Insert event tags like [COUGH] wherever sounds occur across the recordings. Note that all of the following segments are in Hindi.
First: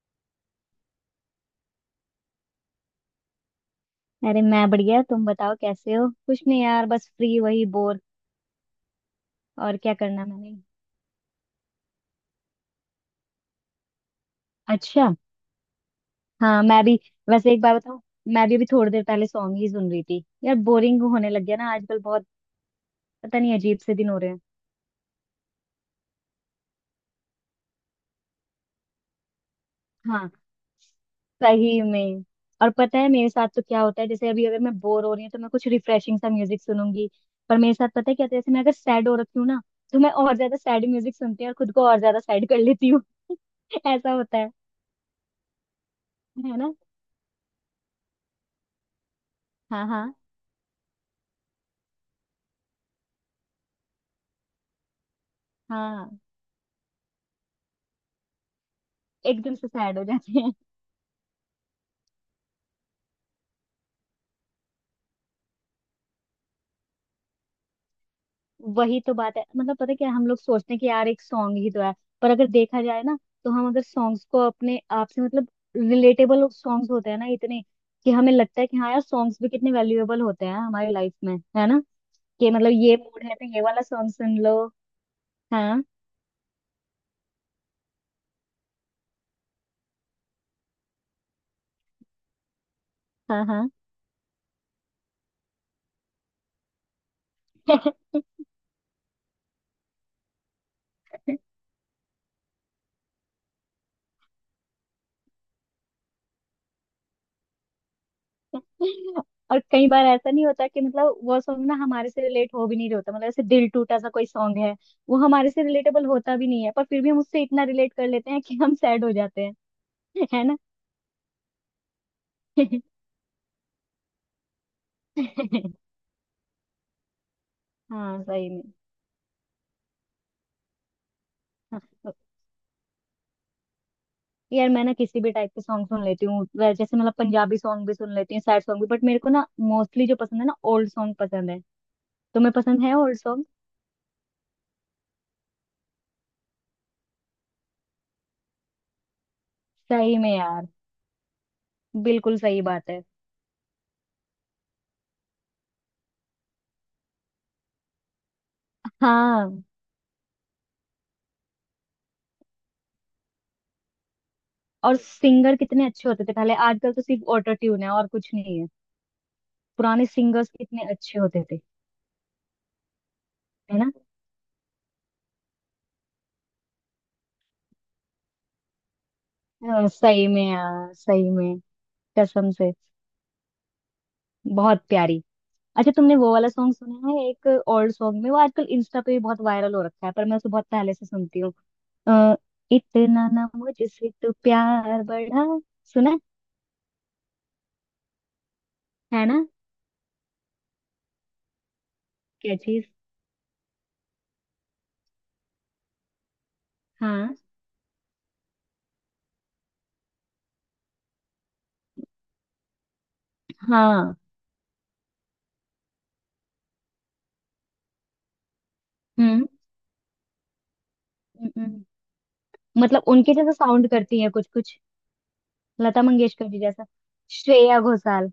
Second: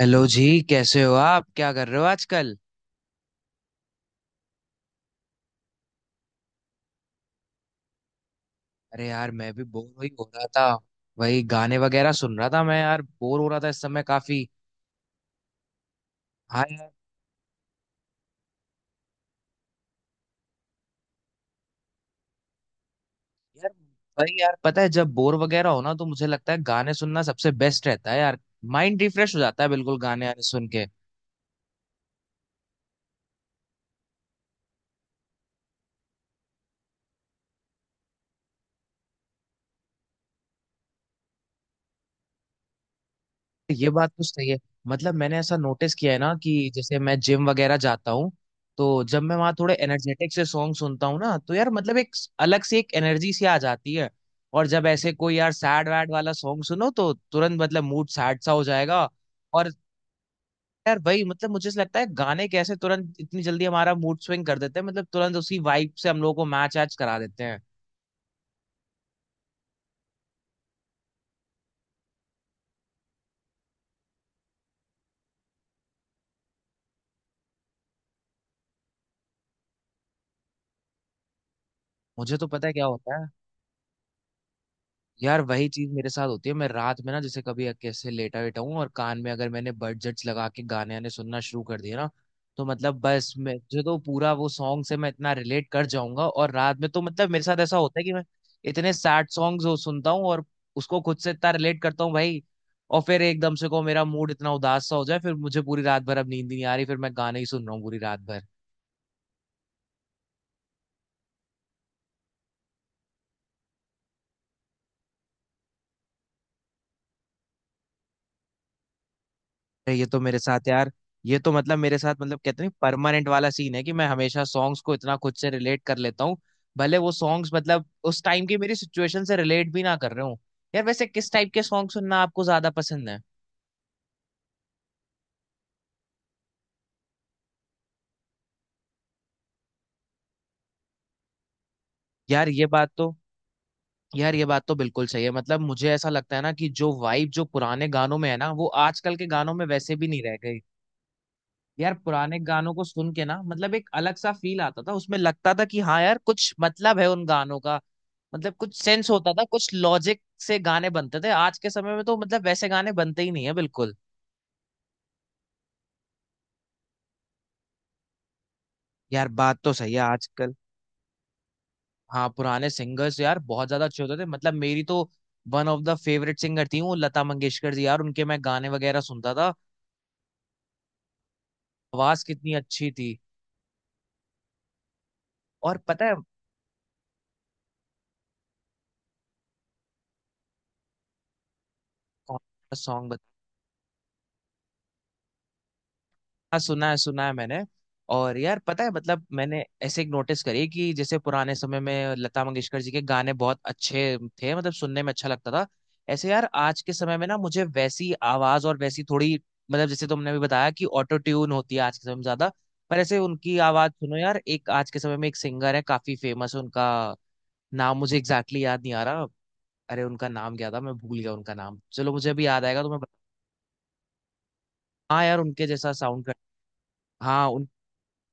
हेलो जी, कैसे हो आप? क्या कर रहे हो आजकल? अरे, मैं बढ़िया। तुम बताओ कैसे हो। कुछ नहीं यार, बस फ्री, वही बोर। अरे यार, मैं भी और बोर क्या हो ही करना हो रहा मैंने। था। वही गाने वगैरह सुन रहा था मैं, यार बोर हो रहा था इस समय काफी। अच्छा। हाँ हाँ मैं यार। भी। वैसे एक बार बताऊं, मैं भी अभी थोड़ी देर पहले सॉन्ग ही सुन रही थी यार। बोरिंग होने लग गया ना आजकल बहुत। पता नहीं, यार अजीब से दिन हो रहे हैं। वही यार, पता है जब बोर वगैरह हो ना तो मुझे लगता है गाने सुनना सबसे बेस्ट रहता है यार। माइंड रिफ्रेश हो जाता है बिल्कुल गाने आने हाँ, सुन के। सही में। और पता है मेरे साथ तो क्या होता है, जैसे अभी अगर मैं बोर हो रही हूँ तो मैं कुछ रिफ्रेशिंग सा म्यूजिक सुनूंगी। पर मेरे साथ पता है क्या होता है, जैसे मैं अगर सैड हो रखी हूँ ना, तो मैं और ज्यादा सैड म्यूजिक सुनती हूँ और खुद को और ज्यादा सैड कर लेती हूँ। [LAUGHS] ये बात ऐसा तो होता सही है। है। मतलब मैंने ऐसा नोटिस किया है ना है कि ना। जैसे मैं जिम वगैरह जाता हूँ, तो जब मैं वहाँ थोड़े हाँ हाँ एनर्जेटिक से सॉन्ग सुनता हूँ ना, तो यार मतलब एक अलग से एक एनर्जी सी आ जाती है। और जब ऐसे कोई यार सैड वैड हाँ, वाला सॉन्ग सुनो, तो तुरंत मतलब मूड सैड सा हो जाएगा। एकदम से और सैड हो जाते हैं। यार वही मतलब, मुझे ऐसा लगता है गाने कैसे तुरंत इतनी जल्दी हमारा मूड स्विंग कर देते हैं। मतलब तुरंत उसी वाइब से हम लोगों को मैच ऐच करा देते हैं। वही तो बात है। मतलब पता है क्या, हम लोग सोचते हैं कि यार एक सॉन्ग ही तो है, पर अगर देखा जाए ना, तो हम अगर सॉन्ग्स को अपने आप से मतलब रिलेटेबल सॉन्ग्स होते हैं ना इतने, कि हमें लगता है कि हाँ यार सॉन्ग्स भी कितने वैल्यूएबल होते हैं हमारी लाइफ में, है ना। मुझे तो कि पता मतलब है क्या ये होता मूड है। है तो ये वाला सॉन्ग सुन लो। यार वही हाँ चीज मेरे साथ होती है। मैं रात में ना जैसे कभी कैसे लेटा वेटा हूँ, और कान में अगर मैंने बडजेट्स लगा के गाने आने सुनना शुरू कर दिए ना, तो मतलब बस मैं हाँ जो तो पूरा वो सॉन्ग से मैं इतना रिलेट कर जाऊंगा। और रात में तो मतलब मेरे साथ ऐसा हाँ। होता है कि मैं इतने सैड सॉन्ग्स हो सुनता हूँ और उसको खुद से [LAUGHS] इतना रिलेट करता हूँ भाई। और फिर एकदम से को मेरा मूड इतना उदास सा हो जाए, फिर मुझे पूरी रात भर अब नींद ही नहीं आ रही, फिर मैं गाने ही सुन रहा हूँ पूरी रात भर। और कई बार ऐसा नहीं होता कि मतलब वो सॉन्ग ना हमारे से रिलेट हो भी नहीं रहा होता। मतलब ऐसे दिल टूटा सा कोई सॉन्ग है, वो हमारे से रिलेटेबल होता भी नहीं है, पर फिर भी हम उससे इतना रिलेट कर लेते हैं कि हम सैड हो जाते हैं। अरे ये तो मेरे है ना। साथ यार, ये तो मतलब मेरे साथ मतलब कहते नहीं, परमानेंट वाला सीन है कि मैं हमेशा सॉन्ग्स को इतना खुद से रिलेट [LAUGHS] कर लेता हूँ। भले वो सॉन्ग्स मतलब उस हाँ, टाइम सही की में। मेरी सिचुएशन से रिलेट भी ना कर रहे हूँ। यार वैसे किस टाइप के हाँ, सॉन्ग तो सुनना आपको ज्यादा पसंद है? यार मैं ना किसी भी टाइप के सॉन्ग सुन लेती हूँ। जैसे मतलब पंजाबी सॉन्ग भी सुन लेती हूँ, सैड सॉन्ग भी, बट मेरे को ना मोस्टली जो पसंद है ना, ओल्ड सॉन्ग पसंद है। यार तुम्हें ये पसंद बात है तो ओल्ड सॉन्ग। यार ये बात तो बिल्कुल सही है। मतलब मुझे ऐसा लगता है ना कि जो वाइब जो पुराने गानों में है ना, वो आजकल के गानों में वैसे भी सही नहीं रह में गई। यार। यार बिल्कुल पुराने सही गानों को बात है। सुन के ना, मतलब एक अलग सा फील आता था, उसमें लगता था कि हाँ यार कुछ मतलब है उन गानों का। मतलब कुछ सेंस होता था, हाँ। कुछ लॉजिक से गाने बनते थे। आज के समय में तो मतलब वैसे गाने बनते ही नहीं है बिल्कुल। और सिंगर कितने अच्छे होते थे पहले। आजकल तो सिर्फ ऑटो ट्यून है और कुछ नहीं है। यार बात तो सही है पुराने सिंगर्स आजकल। कितने अच्छे होते थे। हाँ पुराने सिंगर्स यार बहुत है ज्यादा ना। अच्छे होते थे। मतलब मेरी तो one of the favourite singer थी वो लता मंगेशकर जी। यार उनके मैं गाने वगैरह सुनता था। सही में यार, सही में। आवाज कसम कितनी से, अच्छी थी। बहुत प्यारी। और अच्छा पता है, तुमने वो वाला सॉन्ग सुना है, एक ओल्ड सॉन्ग में, वो आजकल इंस्टा पे भी बहुत वायरल हो रखा है पर मैं उसे बहुत पहले से सुनती हूँ। अ, कौन सा सॉन्ग? इतना ना मुझसे तो प्यार बढ़ा। सुना हाँ सुना है, सुना है मैंने। और यार पता है, है मतलब ना। मैंने ऐसे एक नोटिस करी कि जैसे पुराने समय में लता क्या मंगेशकर चीज। जी के गाने बहुत अच्छे थे, मतलब सुनने में अच्छा लगता था। ऐसे यार आज के समय में हाँ ना, मुझे वैसी आवाज और वैसी थोड़ी मतलब जैसे तुमने भी बताया कि ऑटो ट्यून होती है आज के समय में ज्यादा। पर ऐसे उनकी आवाज हाँ। सुनो यार, एक आज के समय में एक सिंगर है, काफी फेमस है। उनका नाम मुझे एग्जैक्टली याद नहीं आ रहा। हम्म। अरे उनका नाम क्या था, मैं भूल गया हम्म, उनका नाम। हम्म। चलो मुझे अभी याद आएगा तो मैं मतलब उनके जैसा साउंड करती है कुछ कुछ। हाँ यार उनके जैसा लता साउंड कर। मंगेशकर जी जैसा। हाँ, श्रेया घोषाल।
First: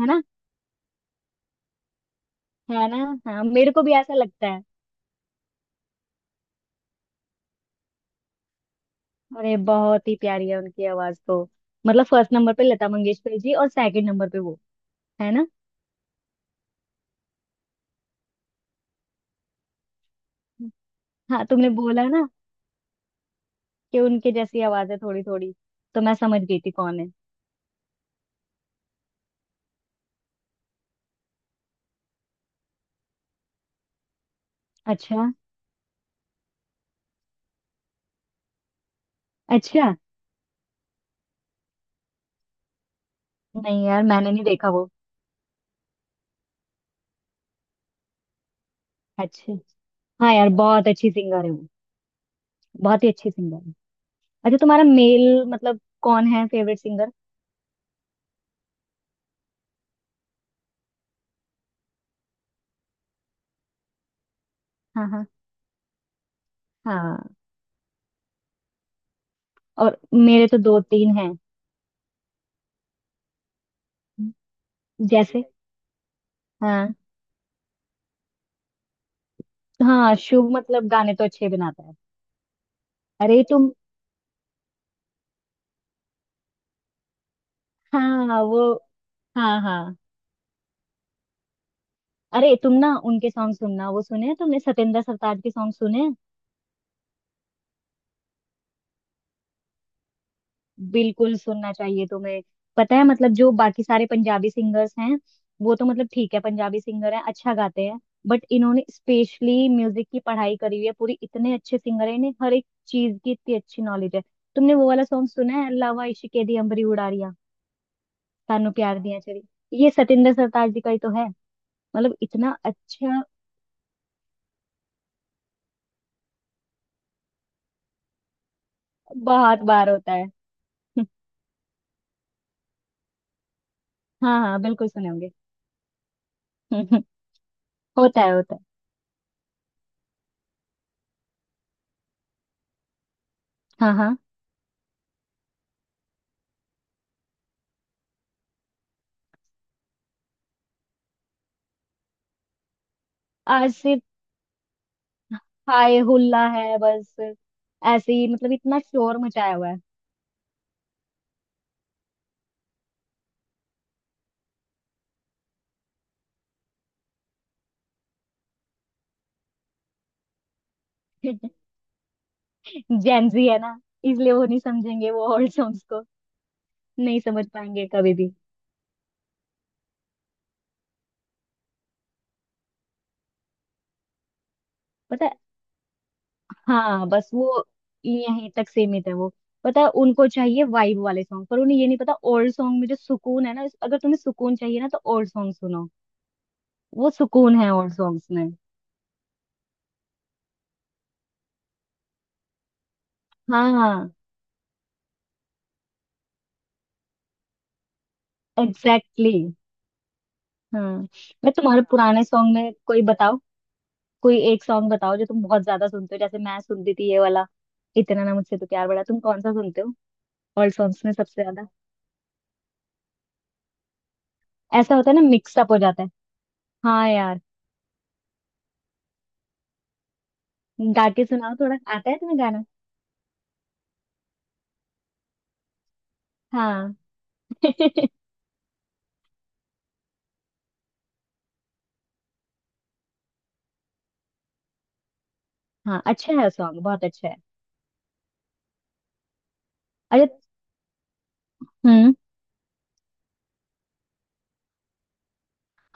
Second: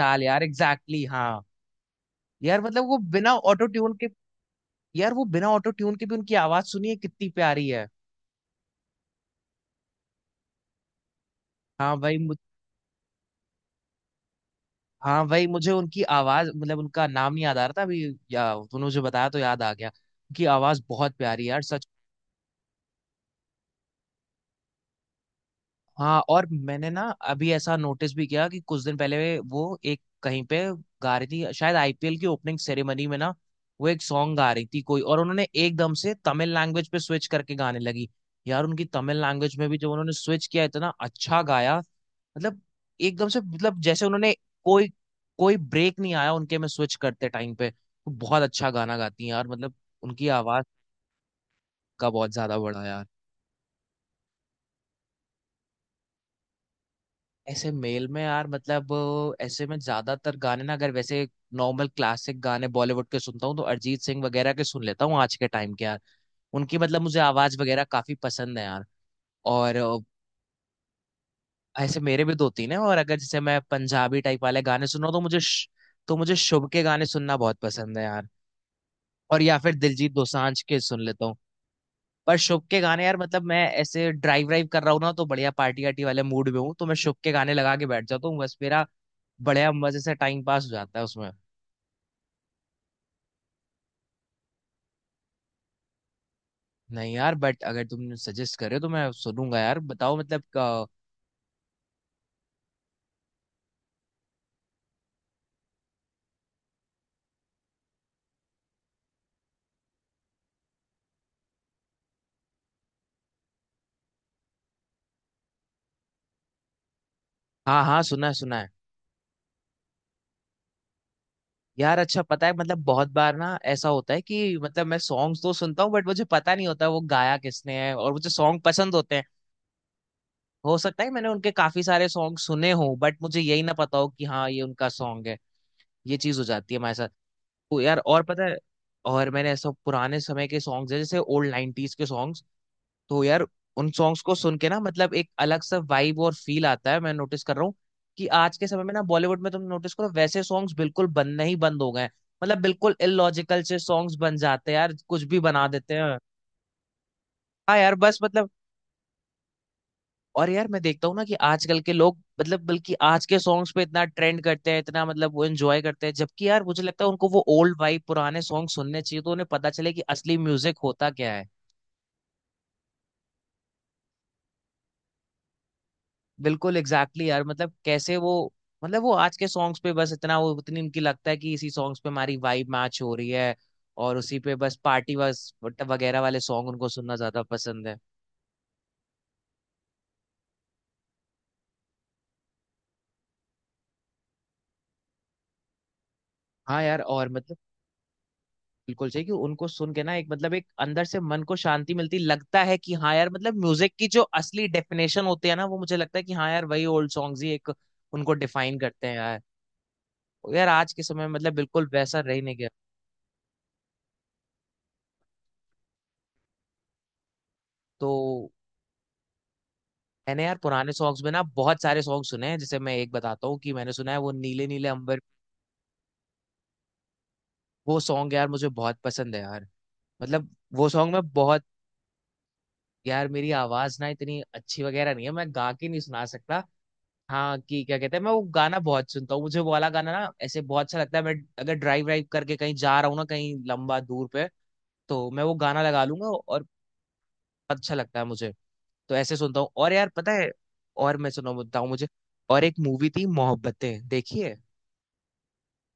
है ना। यार एग्जैक्टली, हाँ। यार मतलब है ना। वो बिना हाँ, ऑटो मेरे को भी ट्यून के, ऐसा लगता है। यार वो बिना ऑटो ट्यून के भी उनकी आवाज सुनिए कितनी प्यारी है। अरे बहुत ही प्यारी है उनकी आवाज तो। हाँ मतलब भाई फर्स्ट मुझ, नंबर पे लता मंगेशकर जी और सेकंड नंबर पे वो। हाँ है ना। भाई मुझे उनकी आवाज मतलब उनका नाम नहीं याद आ रहा था अभी। या तूने मुझे बताया तो याद आ गया। उनकी आवाज बहुत प्यारी हाँ है यार, तुमने सच। बोला ना कि उनके जैसी आवाज है थोड़ी थोड़ी, तो मैं हाँ समझ और गई थी मैंने कौन ना है। अभी ऐसा नोटिस भी किया कि कुछ दिन पहले वो एक कहीं पे गा रही थी, शायद आईपीएल की ओपनिंग सेरेमनी में ना। वो एक सॉन्ग गा रही थी कोई, और अच्छा। उन्होंने एकदम से तमिल लैंग्वेज पे स्विच करके गाने लगी। यार उनकी तमिल लैंग्वेज में भी जब अच्छा। उन्होंने स्विच किया, इतना अच्छा गाया। मतलब एकदम से मतलब नहीं यार, जैसे मैंने उन्होंने नहीं देखा कोई वो। कोई ब्रेक नहीं आया उनके में स्विच करते टाइम पे। तो बहुत अच्छा गाना गाती हैं यार, अच्छा। मतलब उनकी हाँ यार, आवाज बहुत अच्छी सिंगर है वो। का बहुत ज्यादा बड़ा। बहुत ही अच्छी सिंगर है। अच्छा, तुम्हारा मेल मतलब कौन है फेवरेट सिंगर। ऐसे मेल में यार, मतलब ऐसे में ज्यादातर गाने ना, अगर वैसे नॉर्मल क्लासिक गाने बॉलीवुड के सुनता हूँ, तो अरिजीत सिंह वगैरह के सुन लेता हाँ हूँ हाँ आज के टाइम के यार। उनकी मतलब हाँ। मुझे आवाज वगैरह काफी पसंद है यार। और और मेरे तो दो तीन हैं। ऐसे मेरे भी दो तीन है। और अगर जैसे मैं पंजाबी टाइप वाले गाने सुन रहा हूँ, तो मुझे जैसे। तो मुझे शुभ के हाँ गाने सुनना बहुत पसंद है यार। और या फिर दिलजीत हाँ। शुभ दोसांझ के मतलब सुन गाने लेता तो हूँ। अच्छे बनाता है। पर शुभ के गाने यार, अरे मतलब मैं तुम। ऐसे ड्राइव ड्राइव कर रहा हूँ ना, तो बढ़िया पार्टी वार्टी वाले मूड में हूँ, तो मैं शुभ के गाने लगा के बैठ जाता हूँ हाँ बस वो। मेरा, हाँ बढ़िया हाँ। मजे से टाइम पास हो जाता है उसमें। अरे तुम ना उनके सॉन्ग सुनना, वो सुने हैं तुमने, सतेंद्र सरताज के सॉन्ग सुने हैं? नहीं यार, बट अगर तुम सजेस्ट करे तो मैं सुनूंगा यार, बताओ मतलब बिल्कुल सुनना चाहिए तुम्हें। पता है मतलब जो बाकी सारे पंजाबी सिंगर्स हैं, वो तो मतलब ठीक है, पंजाबी सिंगर हैं अच्छा गाते हैं। बट इन्होंने स्पेशली म्यूजिक की पढ़ाई करी हुई है पूरी, इतने अच्छे सिंगर है, इन्हें हर एक चीज की इतनी अच्छी नॉलेज है। तुमने वो वाला सॉन्ग सुना है, अल्लाह इश्क के दी अंबरी उड़ारिया, हाँ हाँ, सुना है सुना है। तानू प्यार दिया चली। ये सतेंद्र सरताज जी का ही तो है। यार मतलब अच्छा, पता है इतना मतलब बहुत अच्छा। बार ना ऐसा होता है कि मतलब मैं सॉन्ग्स तो सुनता हूँ बट मुझे पता नहीं होता वो गाया किसने है, और मुझे सॉन्ग पसंद होते हैं। बहुत बार होता है। हो सकता [LAUGHS] है मैंने उनके काफी सारे सॉन्ग सुने हों, बट मुझे यही ना पता हो कि हाँ हाँ हाँ, ये उनका बिल्कुल सुने सॉन्ग होंगे। है। ये चीज हो जाती है हमारे [LAUGHS] साथ। तो यार होता और है पता होता है, है। और मैंने ऐसा पुराने समय के सॉन्ग्स है जैसे ओल्ड 90s के सॉन्ग्स, तो यार उन हाँ हाँ। सॉन्ग्स को सुन के ना, मतलब एक अलग सा वाइब और फील आता है। मैं नोटिस कर रहा हूँ कि आज के समय में ना बॉलीवुड में तुम नोटिस करो, वैसे सॉन्ग्स बिल्कुल बनना ही बंद हो गए हैं। मतलब बिल्कुल इलॉजिकल आज से सिर्फ सॉन्ग्स बन जाते हैं यार, कुछ भी बना देते हाय हैं। हुल्ला है बस। हाँ यार, ऐसे बस ही, मतलब। मतलब इतना शोर मचाया हुआ है। और यार मैं देखता हूँ ना कि आजकल के लोग, मतलब बल्कि आज के सॉन्ग्स पे इतना ट्रेंड करते हैं, इतना मतलब वो एंजॉय करते हैं, जबकि यार मुझे लगता है उनको वो ओल्ड वाइब पुराने सॉन्ग सुनने चाहिए तो उन्हें पता चले कि असली म्यूजिक होता क्या है। [LAUGHS] जेंजी है ना, इसलिए वो नहीं समझेंगे वो ओल्ड सॉन्ग्स को। बिल्कुल एग्जैक्टली नहीं यार, समझ मतलब पाएंगे कभी कैसे वो, भी। मतलब वो आज के सॉन्ग्स पे बस इतना वो उतनी उनकी लगता है कि इसी सॉन्ग्स पे हमारी वाइब मैच हो रही है। और उसी पे बस पार्टी पता है। बस वगैरह वाले सॉन्ग उनको हाँ सुनना बस ज्यादा वो पसंद है। यहीं तक सीमित है वो। पता है, उनको चाहिए वाइब वाले सॉन्ग, पर उन्हें ये नहीं पता ओल्ड सॉन्ग में जो सुकून है ना, अगर तुम्हें सुकून चाहिए ना तो ओल्ड सॉन्ग सुनो। हाँ यार वो और मतलब सुकून है ओल्ड सॉन्ग्स में। बिल्कुल सही कि उनको सुन के ना, एक मतलब एक अंदर से मन को शांति मिलती, लगता है कि हाँ यार मतलब हाँ म्यूजिक की हाँ। जो असली डेफिनेशन होती है ना, वो मुझे लगता है कि हाँ यार वही ओल्ड सॉन्ग्स ही एक उनको डिफाइन करते हैं एग्जैक्टली यार। exactly, यार हाँ। आज के समय में मैं मतलब तुम्हारे बिल्कुल वैसा पुराने रह ही सॉन्ग नहीं गया। में कोई बताओ, कोई एक सॉन्ग बताओ जो तुम बहुत ज्यादा सुनते हो। जैसे मैं सुनती थी ये वाला, तो इतना ना मुझसे तो प्यार बड़ा। तुम कौन सा सुनते हो मैंने यार ओल्ड पुराने सॉन्ग्स में सॉन्ग्स में सबसे ना ज्यादा। बहुत सारे सॉन्ग सुने हैं। जैसे मैं एक बताता हूँ कि मैंने सुना है वो नीले नीले ऐसा होता है अंबर। ना, मिक्सअप हो जाता है। हाँ यार। वो सॉन्ग यार मुझे बहुत पसंद है यार। मतलब वो गा सॉन्ग के में सुनाओ, बहुत, थोड़ा आता है तुम्हें गाना। यार मेरी आवाज ना इतनी अच्छी वगैरह नहीं है, मैं गा के नहीं सुना सकता। हाँ। हाँ, कि क्या [LAUGHS] कहते हैं, मैं वो गाना बहुत सुनता हूँ, मुझे वो वाला गाना ना ऐसे बहुत अच्छा लगता है। मैं अगर ड्राइव ड्राइव करके कहीं जा रहा हूँ ना, कहीं लंबा दूर पे, तो मैं वो गाना हाँ लगा लूंगा अच्छा है, और सॉन्ग बहुत अच्छा है। अच्छा लगता है मुझे। तो ऐसे सुनता हूँ और यार अरे। पता है, और मैं सुना बताऊँ मुझे, हम्म। और एक मूवी थी मोहब्बतें देखिए।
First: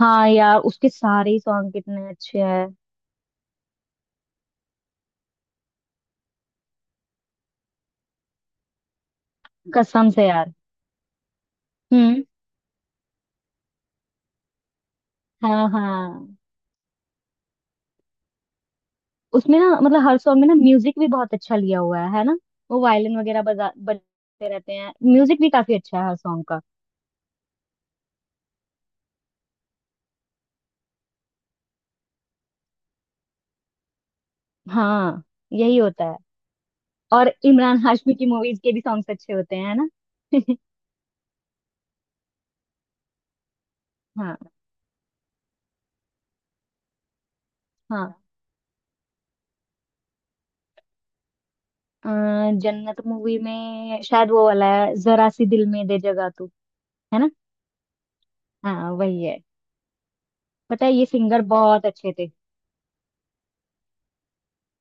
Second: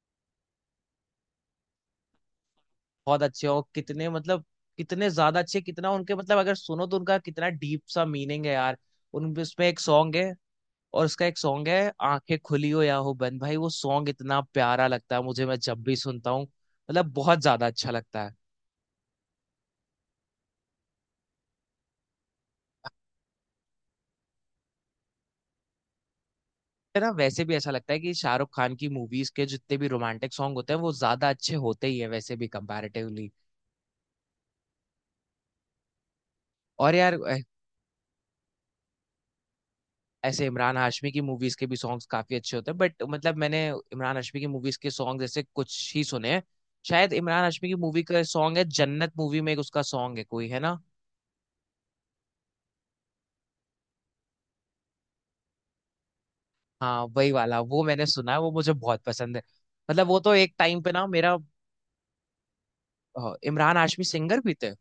हाँ यार, उसके सारे ही सॉन्ग कितने अच्छे हैं। बहुत अच्छे और कितने मतलब, कितने ज्यादा अच्छे, कितना उनके मतलब अगर सुनो तो उनका कितना डीप सा मीनिंग है यार। उन उसमें एक कसम सॉन्ग से है, यार। और उसका एक सॉन्ग है हम्म। आंखें खुली हो या हो बंद, भाई वो सॉन्ग इतना प्यारा लगता है, मुझे मैं हाँ जब भी सुनता हाँ। हूँ, मतलब बहुत ज्यादा अच्छा लगता है। उसमें ना मतलब हर सॉन्ग में ना म्यूजिक भी बहुत अच्छा लिया हुआ है ना। वो वायलिन वगैरह बजा बजते रहते हैं, म्यूजिक भी काफी अच्छा है हर सॉन्ग का। है ना, वैसे भी ऐसा लगता है कि शाहरुख खान की मूवीज के जितने भी रोमांटिक सॉन्ग होते हैं वो ज्यादा अच्छे होते ही है वैसे भी कंपैरेटिवली। हाँ। यही होता है। और यार और इमरान हाशमी की मूवीज के भी सॉन्ग्स अच्छे होते हैं, है ना। ऐसे [LAUGHS] इमरान हाशमी की मूवीज के भी सॉन्ग्स काफी अच्छे होते हैं, बट मतलब मैंने इमरान हाशमी की हाँ मूवीज के सॉन्ग जैसे कुछ ही सुने हैं। शायद इमरान हाशमी की मूवी का हाँ। सॉन्ग है, जन्नत मूवी में एक उसका सॉन्ग है कोई, है ना? अ, जन्नत मूवी में शायद वो वाला है, जरा सी दिल में दे जगह तू। हाँ है ना। वही वाला, वो मैंने सुना है, वो मुझे हाँ बहुत वही पसंद है। है। मतलब वो तो एक टाइम पता पे है ये ना मेरा, सिंगर बहुत अच्छे थे। इमरान हाशमी सिंगर भी थे?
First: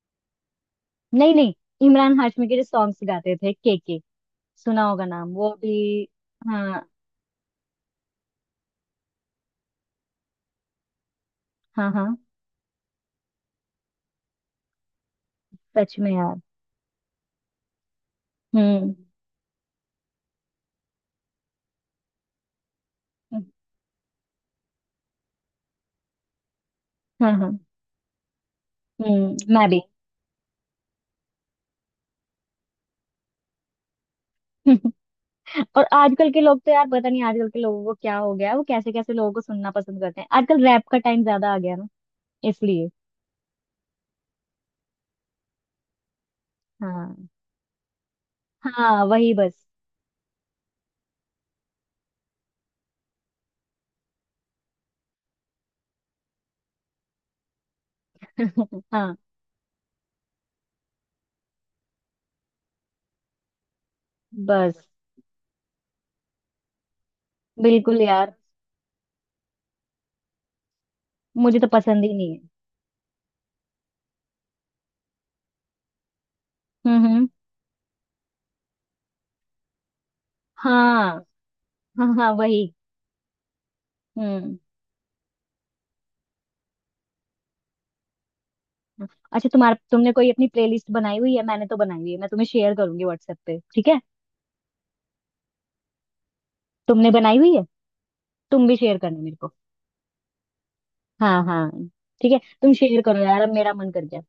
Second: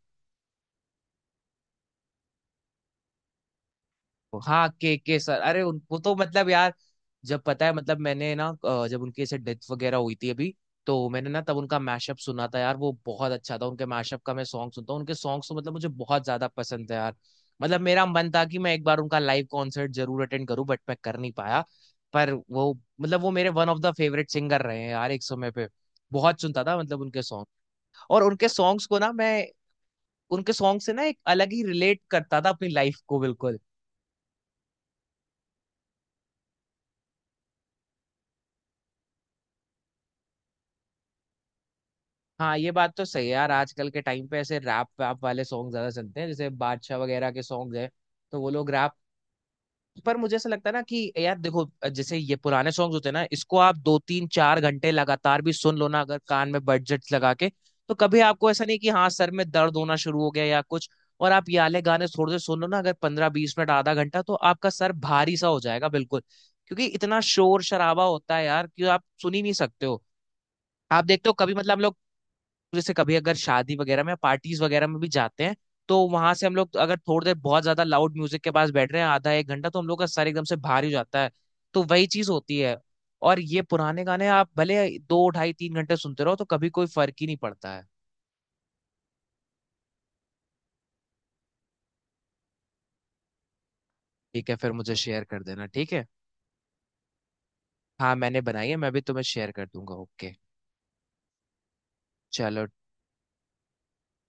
नहीं नहीं, इमरान हाशमी के जो सॉन्ग्स गाते थे के के। हाँ, सुना होगा के नाम सर, वो अरे उन वो भी। तो मतलब यार, हाँ जब पता है मतलब मैंने ना जब उनकी ऐसे डेथ वगैरह हुई थी अभी, तो मैंने ना तब उनका हाँ मैशअप हाँ। सुना था यार, वो बहुत अच्छा था। उनके मैशअप का मैं सॉन्ग सुनता हूँ, उनके सॉन्ग्स तो मतलब मुझे सच में बहुत यार। ज्यादा पसंद है यार। मतलब मेरा मन था कि मैं एक हम्म। बार उनका लाइव कॉन्सर्ट जरूर अटेंड करूँ, बट मैं कर नहीं पाया। पर वो, मतलब वो मेरे one of the favourite singer रहे हैं यार एक समय पे। बहुत सुनता था मतलब उनके हाँ सॉन्ग। हाँ। और उनके सॉन्ग्स को ना मैं, हम्म, मैं भी। उनके सॉन्ग से ना एक अलग ही रिलेट करता था अपनी लाइफ को बिल्कुल। [LAUGHS] और आजकल के लोग तो यार, पता नहीं आजकल के लोगों को क्या हो गया है, वो कैसे कैसे लोगों को सुनना पसंद करते हैं। आजकल रैप का टाइम ज्यादा आ गया ना, हाँ ये इसलिए। बात तो सही है यार, आजकल के टाइम पे ऐसे रैप वैप वाले सॉन्ग ज्यादा चलते हैं, जैसे बादशाह हाँ वगैरह के सॉन्ग हैं। तो वो लोग रैप, हाँ वही बस। पर मुझे ऐसा लगता है ना कि यार देखो, जैसे ये पुराने सॉन्ग्स होते हैं ना, इसको आप 2 3 4 घंटे लगातार भी सुन लो ना अगर कान में बजट लगा के, तो कभी आपको ऐसा नहीं [LAUGHS] कि हाँ हाँ सर में दर्द होना शुरू हो गया या कुछ। और आप ये वाले गाने थोड़े से सुन लो ना अगर 15 20 मिनट आधा घंटा, तो आपका बस। सर भारी सा हो जाएगा बिल्कुल। क्योंकि इतना शोर बिल्कुल शराबा यार। होता है यार कि आप सुन ही नहीं सकते हो। आप देखते हो कभी, मुझे तो मतलब हम लोग पसंद ही नहीं है। जैसे कभी अगर शादी वगैरह में, पार्टीज वगैरह में भी जाते हैं, तो वहां से हम लोग अगर थोड़ी हम्म। देर बहुत ज्यादा लाउड म्यूजिक के पास बैठ रहे हैं आधा 1 घंटा, तो हम लोग का सर एकदम से भारी हो जाता हाँ है। तो वही हाँ चीज हाँ होती वही। है। और ये पुराने गाने आप हम्म। भले 2 ढाई 3 घंटे सुनते रहो, तो कभी कोई फर्क ही नहीं पड़ता है। अच्छा, तुम्हारा तुमने कोई अपनी प्लेलिस्ट बनाई हुई है। मैंने तो बनाई हुई है, मैं तुम्हें शेयर करूंगी व्हाट्सएप पे, ठीक है। ठीक है, फिर मुझे शेयर कर देना, ठीक है। तुमने बनाई हुई है। हाँ मैंने तुम बनाई है, भी मैं शेयर भी करना तुम्हें मेरे शेयर को। कर दूंगा, ओके। हाँ हाँ। ठीक है, चलो। तुम शेयर करो यार, अब मेरा मन कर गया।